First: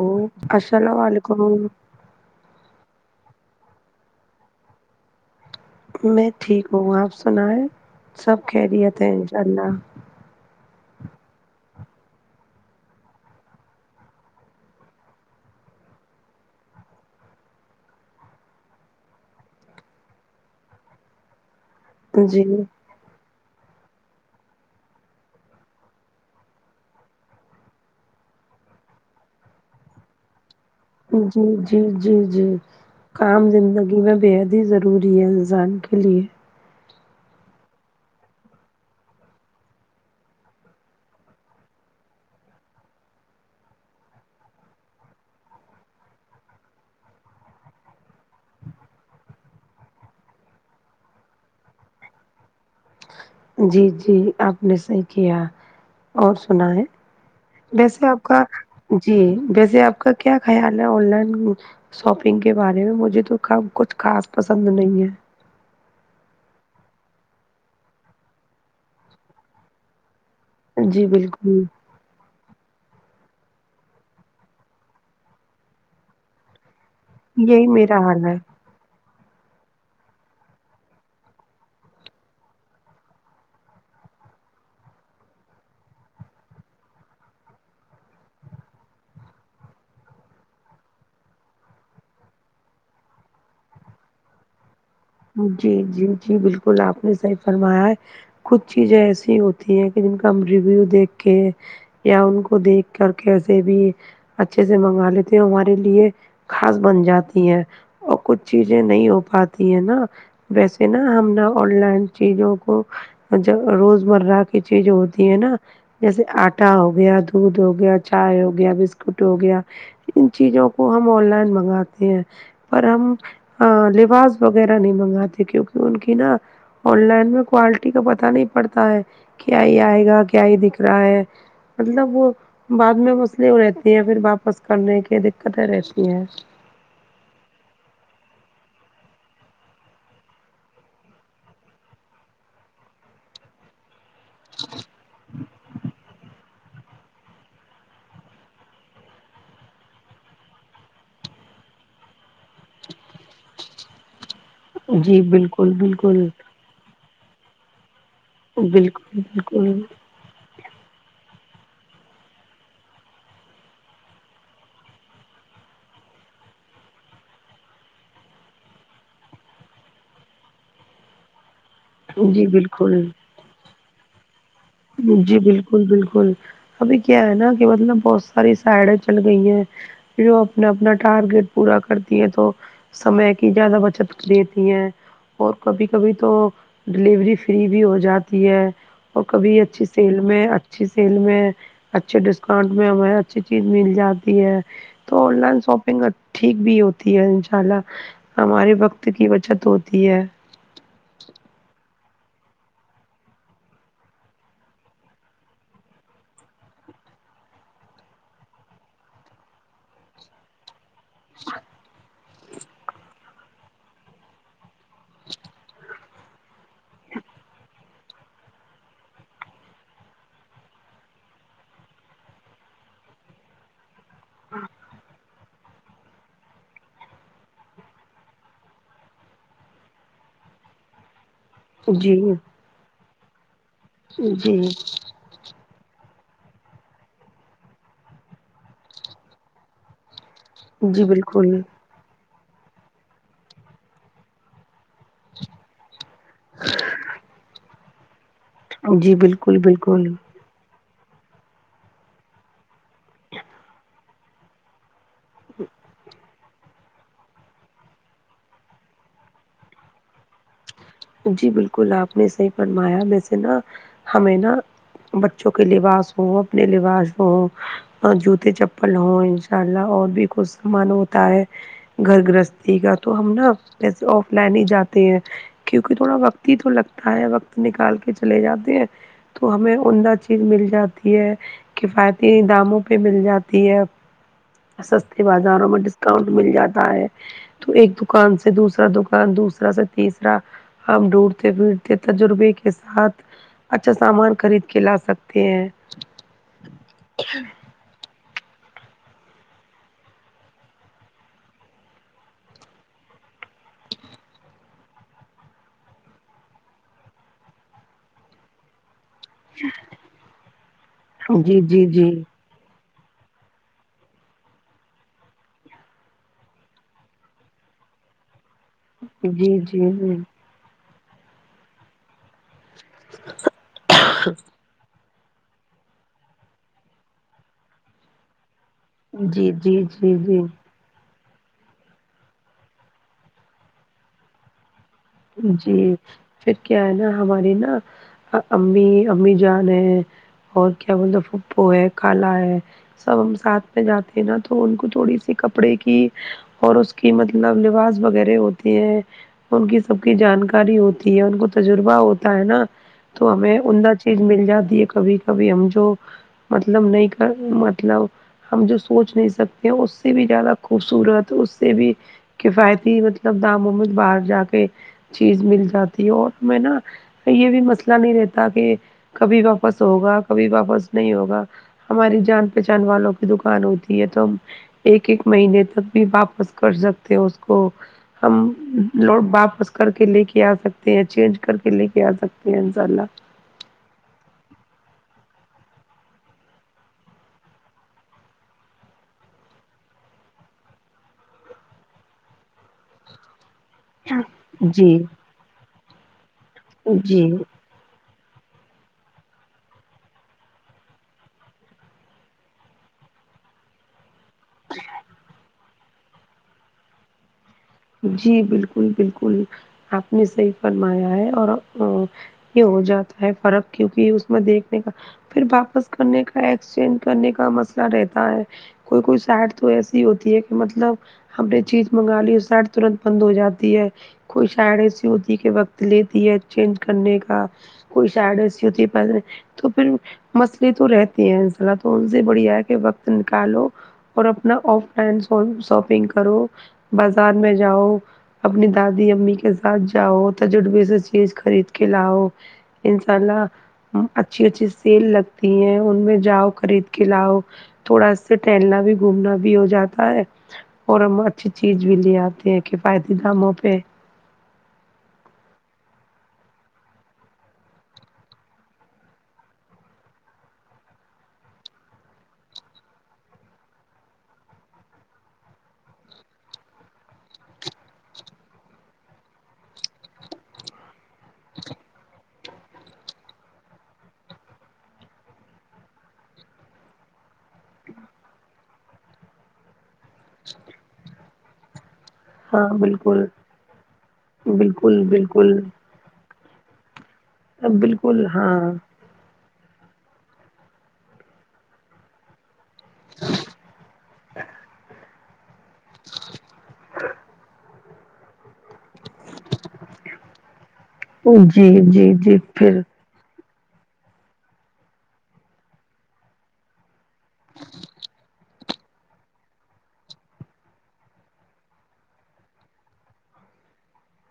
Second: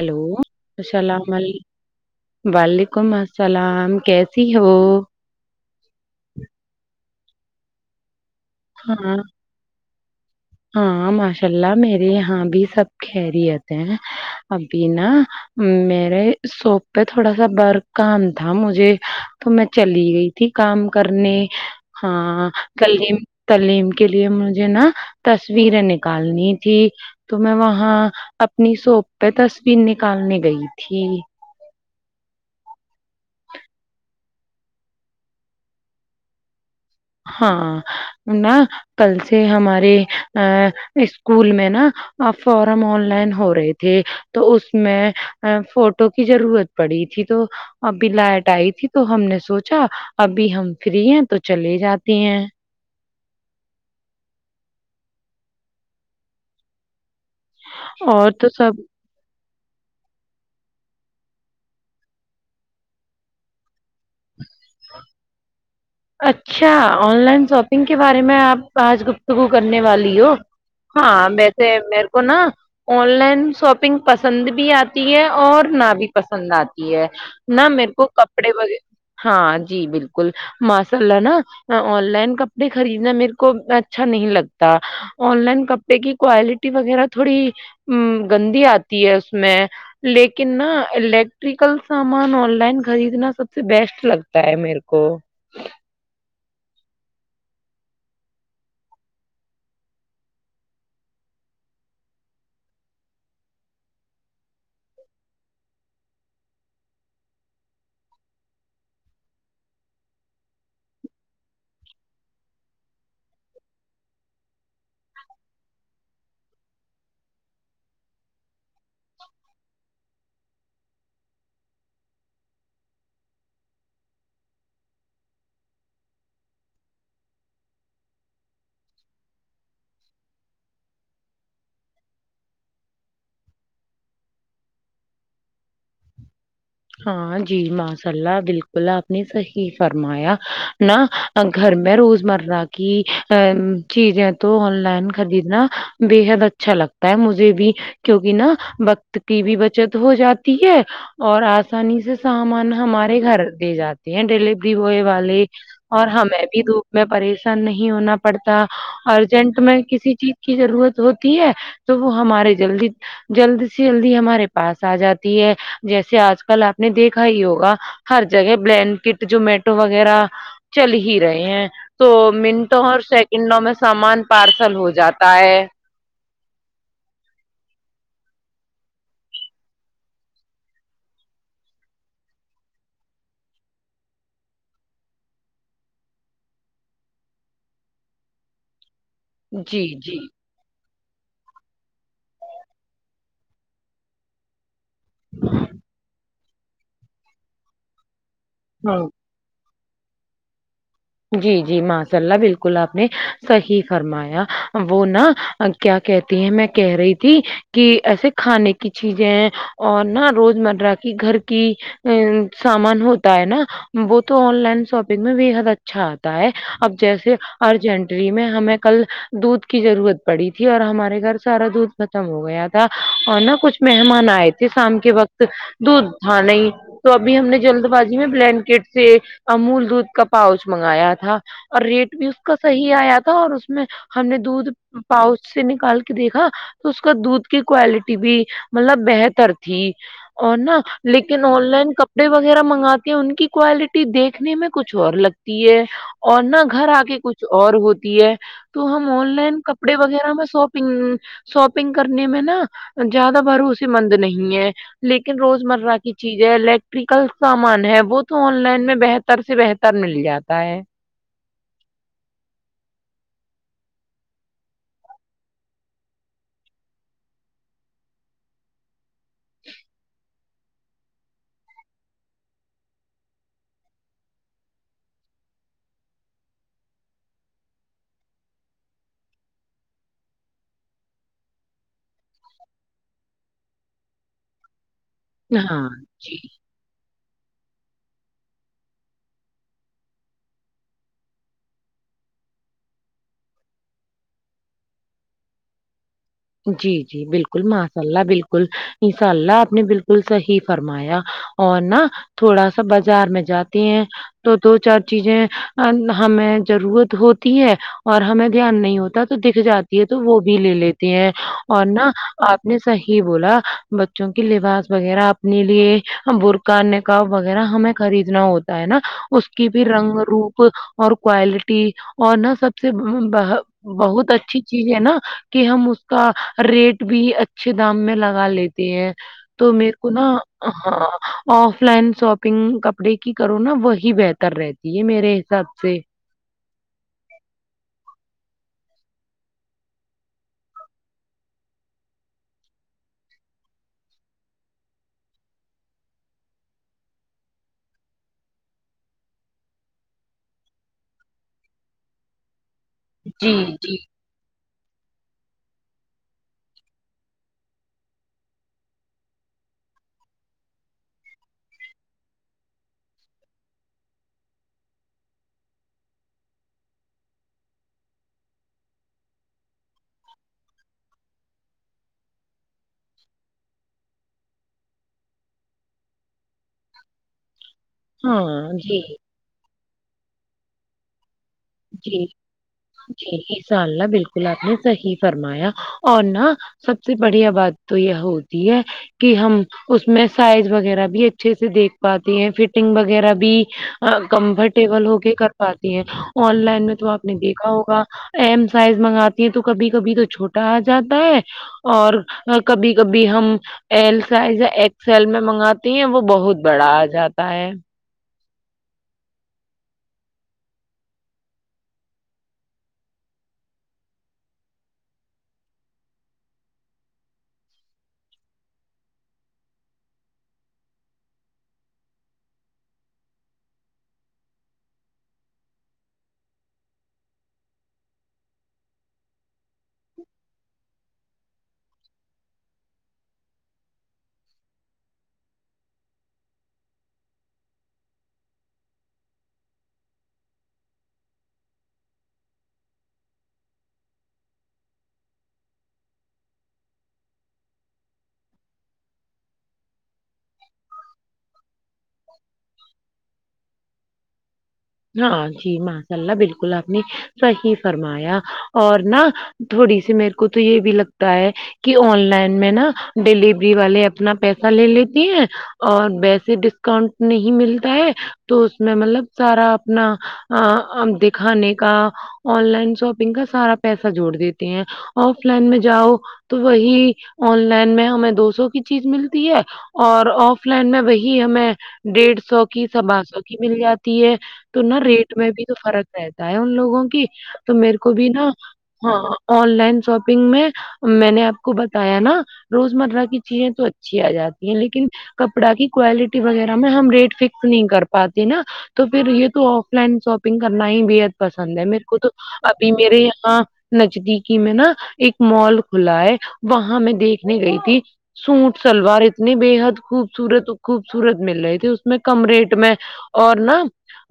او سلام علیکم وعلیکم السلام کیسی ہو میں ٹھیک ہوں آپ سنا ہے سب خیریت ہے ہاں انشاء اللہ ہاں ماشاء اللہ میرے یہاں بھی سب خیریت ہیں ابھی نا میرے سوپ پہ تھوڑا سا بر کام تھا مجھے تو میں چلی گئی تھی تھی کام کرنے جی ہاں کلیم تلیم کے لیے مجھے نا تصویریں نکالنی تھی تو میں وہاں اپنی سوپ پہ تصویر نکالنے گئی تھی جی جی جی جی کام زندگی میں بےحد ہی ضروری ہے انسان کے لیے ہاں نہ کل سے ہمارے ا اسکول میں نا اب فارم آن لائن ہو رہے تھے تو اس میں فوٹو کی ضرورت پڑی تھی تو ابھی لائٹ آئی تھی تو ہم نے سوچا ابھی ہم فری ہیں تو چلے جاتے ہیں جی جی آپ نے صحیح کیا اور سنا ہے ویسے آپ اور کا تو سب جی ویسے آپ کا کیا خیال ہے آن لائن شاپنگ کے بارے میں مجھے تو کچھ خاص پسند نہیں ہے اچھا آن لائن شاپنگ کے بارے میں آپ آج گفتگو کرنے والی ہو جی ہاں میں بالکل سے مر کو نا آن لائن شاپنگ پسند بھی آتی ہے اور نہ بھی پسند آتی ہے یہی نہ میرے میرا کو حال ہے کپڑے وغ ہاں جی بالکل ماشاء اللہ نا آن لائن کپڑے خریدنا میرے کو اچھا نہیں لگتا آن لائن کپ ڈے کوالٹی وغیرہ تھوڑی گندی آتی ہے اس میں لیکن نا الیکٹریکل سامان آن لائن خریدنا سب سے بیسٹ لگتا ہے میرے کو جی جی جی بالکل آپ نے صحیح فرمایا ہے کچھ چیزیں ایسی ہوتی ہیں کہ جن کا ہم ریویو دیکھ کے یا ان کو دیکھ کر کیسے بھی اچھے سے منگا لیتے ہے وہ ہمارے لیے خاص بن جاتی ہے اور کچھ چیزیں نہیں ہو پاتی ہے نا ویسے نا ہم نے آن لائن چیزوں کو جب روزمرہ کی چیز ہوتی ہے نا جیسے آٹا ہو گیا دودھ ہو گیا چائے ہو گیا بسکٹ ہو گیا ان چیزوں کو ہم آن لائن منگاتے ہیں پر ہم لباس وغیرہ نیں منگاتے کیونکہ ان کی نا آن لائن میں کوالٹی کا پتا نہیں پڑتا ہے کیا ہی آئے گا کیا ہی دکھ رہا ہے مطلب وہ بعد میں مسلے ہو رہتی ہیں پھر واپس کرنے کی دکتیں رہتی ہیں ہاں جی ماشاء اللہ بالکل آپ نے صحیح فرمایا نہ گھر میں روز مرہ کی ا چیزیں تو آن لائن خریدنا بےحد اچ اچھا لگتا ہے مجھے بھی کیونکہ نا وقت کی بھی بچت ہو جاتی ہے اور آسانی سے سامان ہمارے گھر دے جاتے ہیں ڈیلیوری ہوئے جی والے بالکل اور بالکل ہمیں بھی دو میں پریشان نہیں ہونا پڑتا بالکل ارجنٹ بالکل میں کسی چیز کی ضرورت ہوتی ہے تو وہ ہمارے جلدی جلدی سے جلدی ہمارے پاس آ جاتی ہے جیسے آج کل آپ نے دیکھا ہی ہوگا ہر جگہ بلینکٹ جمعٹو وغیرہ چل ہی رہے ہیں تو جی منٹوں اور بالکل سیکنڈوں میں سامان پارسل ہو جاتا جی ہے بالکل بالکل ابھی کیا ہے نا کہ مطلب بہت ساری سائڈیں چل گئی ہیں پھر وہ اپنا اپنا ٹارگیٹ پورا کرتی ہیں تو سمے کی زیادہ بچت دیتی ہے اور کبھی کبھی تو ڈلیوری فری بھی ہو جاتی ہے اور کبھی جی اچھی سیل جی میں اچ اچھی سیل میں اچھے ڈسکاؤنٹ میں ہمیں اچھی چیز مل جاتی ہے تو آن لائن شاپنگ ٹھیک بھی ہوتی ہے ان شاء اللہ ہمارے ہاں وقت کی بچت ہوتی ہے جی جی ماشاء اللہ بالکل آپ نے صحیح فرمایا وہ نا کیا کہتی ہیں میں کہہ رہی تھی کہ ایسے کھانے کی چیزیں ہیں اور نا روز مرہ گھر کی ا سامان ہوتا ہے نا وہ تو آن لائن شاپنگ میں بےحد اچ اچھا آتا ہے اب جیسے ارجینٹری میں ہمیں کل دودھ کی ضرورت پڑی تھی اور ہمارے گھر سارا دودھ ختم ہو گیا تھا اور نا کچھ مہمان آئے تھے شام کے وقت دودھ تھا نی تو ابھی ہم نے جلد بازی میں بلینکٹ سے امول دودھ کا پاؤچ منگایا تھا اور ریٹ جی بھی اس کا صحیح آیا تھا اور اس میں ہم نے جی دودھ پاؤس سے نکال کے دیکھا تو اس کا دودھ کی کوالٹی بھی ملب بہتر تھی اور نا جی لیکن بالکل آن لائن کپڑے وغیرہ منگاتے ہیں ان کی کوالٹی دیکھنے میں کچھ اور ہے اور نہ گھر آ کے کچھ اور ہوتی ہے تو ہم جی آن بالکل لائن کپڑے بالکل وغیرہ شاپنگ شاپنگ کرنے میں نا زیادہ بھروسے مند مند نہیں ہے لیکن روزمرہ کی چیز ہے لے یکل سامان ہے وہ تو آن لائن میں بہتر سے بہتر مل جاتا ہے جی بالکل آپ نے صحیح فرمایا ویسے نا ہمیں نا بچوں کے لباس ہوں اپنے لباس ہوں اور جوتے چپل ہوں ان شاء اللہ اور بھی کچھ سامان ہوتا ہے گھر گرہستی کا تو ہم نا جسے آف لائن ہی جاتے ہیں کیونکہ تھوڑا وقت ہی تو لگتا ہے وقت نکال کے چلے جاتے ہیں تو ہمیں عمدہ چیز مل جاتی ہے کفایتی داموں پہ مل جاتی ہے سستے بازاروں میں ہاں ڈسکاؤنٹ جی مل جاتا تو ایک دکان سے دوسرا دکان دوسرا سے تیسرا را ہم ڈھونڈتے پھرتے تجربے کے ساتھ اچھا سامان خرید کے لا سکتے ہیں جی جی بالکل معف ان اللہ بالکل انساء اللہ آپ نے بالکل صحیح فرمایا اور نا تھوڑا سا بازار میں جاتی ہیں تو دو چار چیزیں ہمیں ضرورت ہوتی ہے اور ہمیں دھیان نہیں ہوتا تو دکھ جاتی ہے تو وہ بھی لے لیتے ہیں جی جی اور جی نا آپ نے صحیح بولا بچوں کی لباس وغیرہ اپنے لیے بو کنے کاؤ وغیرہ ہمیں خریدنا ہوتا ہے نا اس جی جی کی جی بھی رنگ روپ اور کوالٹی اور نا سب بہت اچھی چیز ہے نا کہ ہم اس اس کا ریٹ بھی اچھے دام میں لگا لیتے ہیں تو جی میرے کو جی نا جی ہاں آف لائن شاپنگ کپڑے کی کرو نا وہی بہتر رہتی ہے میرے حساب جی سے پھر کیا ہے نا ہماری نا امی امی جان ہے اور کیا بولتا پھپھو ہے کھالا ہے سب ہم ساتھ میں جاتے ہیں نا تو ان کو تھوڑی سی کپڑے کی اور اس کی مطلب لباس وغیرہ ہوتی ہیں ان کی سب کی جانکاری ہوتی ہے ان کو تجربہ ہوتا ہے نا تو جی ہمیں عمدہ جی چیز مل جاتی ہے کبھی کبھی ہم جو مطلب نہیں کر مطلب ہم جو سوچ نہیں سکتے ہیں اس سے بھی زیادہ خوبصورت اس سے بھی کفایتی مطلب دام مومد باہر جا کے چیز مل جاتی ہے اور میں نا یہ بھی مسئلہ نہیں رہتا کہ کبھی واپس ہوگا کبھی واپس نہیں ہوگا ہماری جان پہچان والوں کی دکان ہوتی ہے تو ہم ایک ایک مہینے تک بھی واپس کر سکتے ہو اس کو ہم ہاں جی لوٹ واپس کر کے لے کے آ سکتے ہیں چینج کر کے لے کے آ جی سکتے ہیں انشاء اللہ جی انشاء اللہ بالکل آپ نے صحیح فرمایا اور نا سب سے بڑھیا بات تو یہ ہوتی ہے کہ ہم اس میں سائز وغیرہ بھی اچھے سے دیکھ پاتے ہیں فٹنگ وغیرہ بھی جی کمفرٹیبل ہو کے کر پاتی ہے آن لائن میں تو آپ جی نے دیکھ ہوگا ایم سائز منگاتی ہیں تو کبھی کبھی تو چھوٹا آ جاتا ہے اور کبھی کبھی ہم ایل سائز ایکسل میں منگاتی ہیں وہ بہت بڑا آ جاتا ہے جی بالکل بالکل آپ نے صحیح فرمایا ہے اور اب یہ ہو جاتا ہے فرق کیونکہ اس میں دیکھنے کا پھر واپس کرنے کا ایکسچینج کرنے کا مسئلہ رہتا ہے کوئی کوئی سٹ تو ایسی ہوتی ہے کہ مطلب ہم نے چیز منگا لی سٹ ترنت بند ہو جاتی ہے کوئی ساںیڈ ایسی ہوتی کہ وقت لیتی ہے چینج کرنے کا کوئی ساڈ ایسی ہوتی پہلے تو پھر مسئلے تو رہتے ہیں انس تو ان سے بڑھیا کہ وقت نکالو اور اپنا آف لائن شاپنگ کرو بازار میں جاؤ اپنی دادی امی کے ساتھ جاؤ تجربہ سے چیز خرید کے لاؤ انشاء اللہ اچھی اچھی سیل لگتی ہیں ان میں جاؤ خرید کے لاؤ تھوڑا اسے ٹہلنا بھی گھومنا بھی ہو جاتا ہے اور اماں نہ اچھی چیز بھی لے آتے یہ کفایتی داموں پہ ہاں جی ماشاء اللہ بالکل آپ نے صحیح فرمایا اور نا تھوڑی سی میرے کو تو یہ بھی لگتا ہے کہ آن لائن میں نا ڈیلیوری والے اپنا پیسہ لے لیتی ہیں اور ویسے ڈسکاؤنٹ نہیں ملتا ہے تو اس میں مطلب سارا اپنا آ دکھانے کا آن لائن شاپنگ کا سارا پیسہ جوڑ دیتے ہیں آف لائن میں جاؤ تو وہی آن لائن میں ہمیں دو سو کی چیز ملتی ہے اور آف لائن میں وہی ہمیں ڈیڑھ سو ہاں کی سبا بالکل سو کی مل جاتی ہے تو نہ بالکل ریٹ میں بالکل بھی تو فرق رہتا ہے ان لوگوں کی تو میرے کو بالکل بھی نا ہاں ہاں آن لائن شاپنگ میں میں نے آپ کو بتایا نا روزمرہ کی چیزیں تو اچھی آ جاتی ہیں لیکن کپڑا کی کوالٹی وغیرہ میں ہم ریٹ فکس نہیں کر پاتے نا تو پھر یہ تو آف لائن شاپنگ کرنا ہی بے حد جی پسند ہے میرے جی کو تو جی پھر ابھی میرے یہاں نجدیکی میں نا ایک مال کھلا ہے وہاں میں دیکھنے گئی تھی سوٹ سلوار اتنی بے حد خوبصورت خوبصورت مل رہے تھے اس میں کم ریٹ میں اور نہ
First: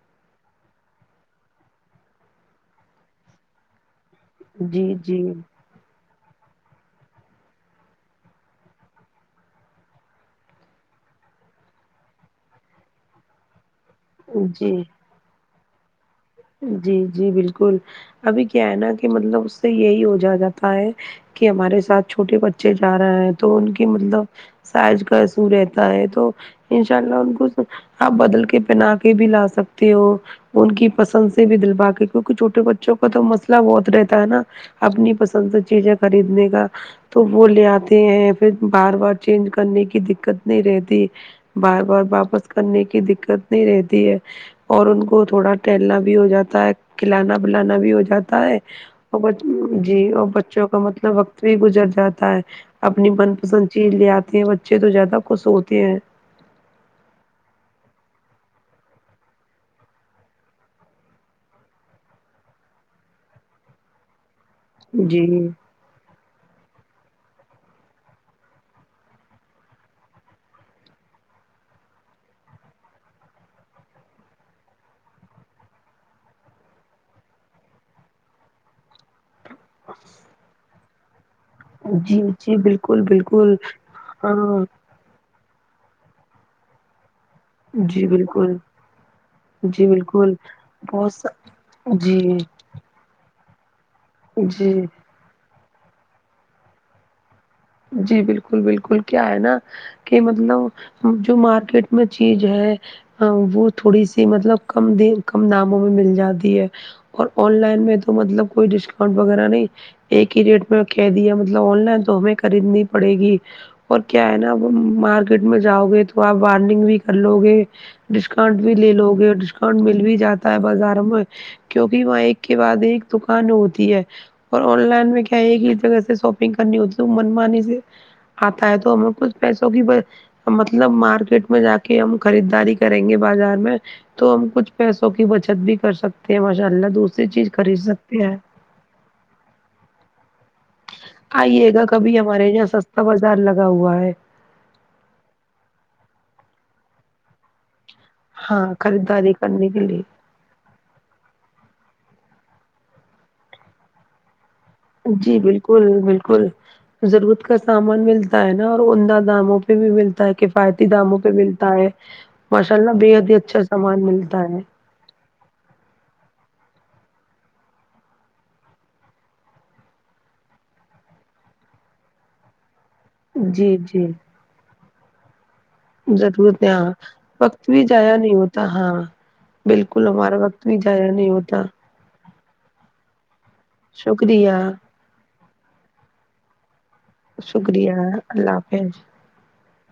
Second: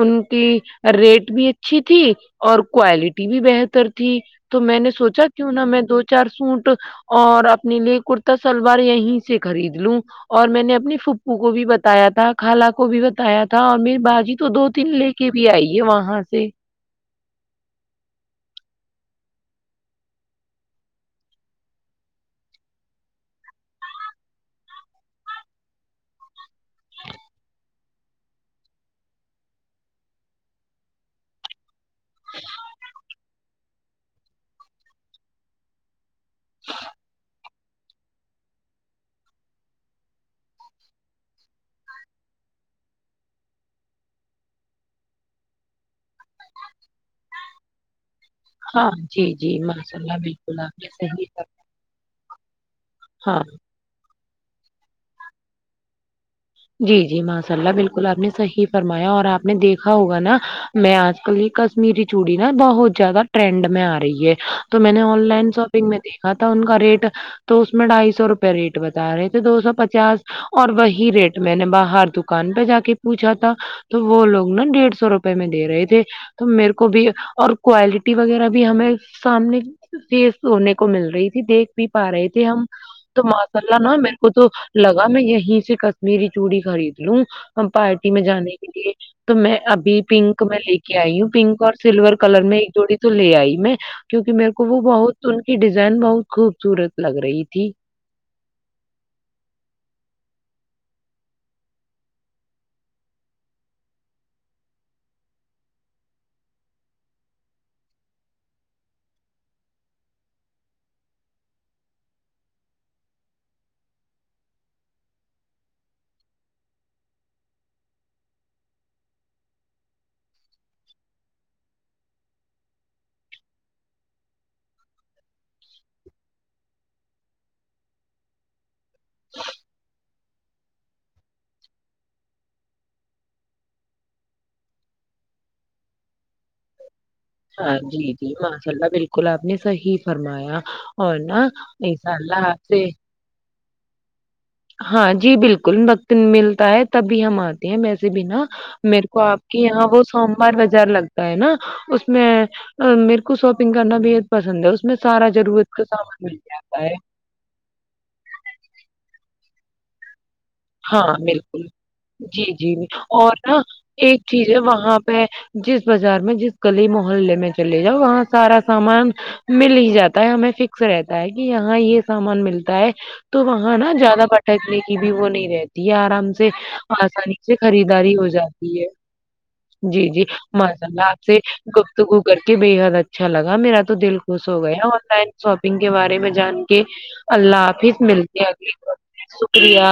ان کی ریٹ بھی اچھی تھی اور کوالٹی بھی بہتر تھی تو میں نے جی جی سوچا کیوں نہ میں دو چار سوٹ اور اپنے لیے کرتا سلوار یہیں سے خرید لوں اور میں نے اپنی پھوپھو کو بھی بتایا تھا خالہ کو بھی بتایا تھا اور میر باجی تو دو جی تین لے کے بھی آئی ہے وہاں سے جی جی بالکل ابھی کیا ہے نا کہ مطلب اس سے یہی ہو جا جاتا ہے کہ ہمارے ساتھ چھوٹے بچے جا رہے ہیں تو ان کی مطلب سایج کاایسو رہتا ہے تو انشاء اللہ ان کو آپ بدل کے پہنا کے بھی لا سکتے ہو ان کی پسند سے بھی دل با کی کو کیونک چھوٹے بچوں کا تو مسئلہ بہت رہتا ہے نا اپنی پسند سے چیزیں خریدنے کا تو وہ لے آ تے ہیں پھر بار بار چینج کرنے کی دکت نہیں رہتی بار بار واپس کرنے کی دکت نہیں رہتی ہے اور ان کو تھوڑا ٹہلنا بھی ہو جاتا ہے کھلانا پلانا بھی ہو جاتا تا ہے ہاں جی ماشاء جی اللہ اور بالکل بچوں کا آپ نے مطلب صحیح کہا۔ وقت بھی گزر جاتا ہے اپنی من ہاں پسند چیز لے آتے ہیں بچے تو زیادہ خوش ہوتے ہیں جی جی ماشاء اللہ بالکل آپ نے صحیح فرمایا اور آپ نے دیکھا ہوگا نا میں آج کل یہ کشمیری چوڑی نا بہت زیادہ ٹرنڈ میں آ رہی ہے تو میں نے آن جی لائن شاپ میں دیکھا تھا ان کا ریٹ تو اس میں ڈھائی سو روپئے ریٹ بتا رہے تھے دو سو پچاس اور وہی ریٹ میں نے باہر دکان پہ جا کے پوچھا تھا تو وہ لوگ نا ڈیڑھ سو روپے میں دے رہے تھے تو میرے کو بھی اور کوالٹی وغیرہ بھی ہمیں سامنے فس ہونے کو مل رہی تھی دیکھ بھی پا جی رہے تھے جی ہم بالکل تو بالکل ماشاءلہ نہ میرے کو تو ہاں لگ میں یہیں سے کشمیری چوڑی خرید لوں ہم جی پارٹی میں جانے بالکل کے لیے تو میں جی ابھی بالکل پنک میں لے کے بہت آئی ہوں سا پنک اور سلور جی کلر میں ایک جوڑی تو لے آئی میں کیوںکہ میرے کو وہ جی بہت ان کی ڈیزائن بہت خوبصورت لگ رہی تھی جی بالکل بالکل کیا ہے نا کہ مطلب جو مارکیٹ میں چیز ہے وہ تھوڑی سی مطلب کم د کم داموں میں مل جاتی ہے اور آن لائن میں تو مطلب کوئی ڈسکاؤنٹ وغیرہ نہیں ایک ہی ریٹ میں کہ دیا مطلب آن لائن تو ہمیں خریدنی پڑے گی اور کیا ہے نا مارکیٹ میں جاؤ گے تو آپ بارننگ بھی کر لو گے ڈسکاؤنٹ بھی لے لو گے ڈسکاؤنٹ مل بھی جاتا ہے بازاروں میں کیونکہ وہاں ایک کے بعد ایک دکان ہوتی ہے اور آن لائن میں کیا ہے ایک ہی جگہ سے شاپنگ کرنی ہوتی منمانی سے آتا ہے تو ہمیں کچھ پیسوں کی مطلب مارکیٹ میں جا کے ہم خریداری کریں گے بازار میں تو ہم کچھ پیسوں کی بچت بھی کر سکتے ہیں ماشاء اللہ دوسری چیز خرید سکتے ہیں لہ بالکل آپ نے صحیح فرمایا اور نا آئیے گا انشاء کبھی اللہ ہمارے آپ یہاں سے سستا بازار لگا ہوا ہے ہاں جی بالکل وقت ملتا ہے تبھی ہم آتے ویسے بھی نا ہاں میرے کو خریداری آپ کے کرنے یہاں وہ لیے سوموار بازار لگتا ہے نا اس میں میرے کو شاپنگ کرنا بے حد پسند ہے اس میں سارا جی ضرورت کا بالکل سامان مل بالکل جاتا ہے ضرورت کا سامان ملتا ہے نا اور عمدہ داموں پہ بھی ملتا کفایتی ہاں داموں پہ بالکل ملتا ہے جی جی ماشاء اللہ بےحد ہی اور نا اچھا سامان ایک ملتا چیز ہے وہاں پہ جس بازار میں جس گلی محلے میں چلے جؤ وہاں سارا سامان مل ہی جاتا ہے ہمیں فکس رہتا ہے کہ یہاں یہ سامان ملتا ہے تو وہاں جی نا جی زیادہ بھٹکنے کی بھی وہ نہیں آرام سے ضرورت ہے ہاں آسانی سے وقت بھی خریداری ضائع ہو نہیں ہوتا جاتی ہے ہاں جی بالکل جی ہمارا وقت بھی ماشاء ضائع اللہ آپ نہیں سے ہوتا گفتگو کر کے بے حد اچھا لگا میرا تو دل خوش شکریہ ہو گیا آن لائن شاپنگ کے بارے میں جان کے اللہ شکریہ حافظ ملتے اللہ اگلی حافظ کال پے شکریہ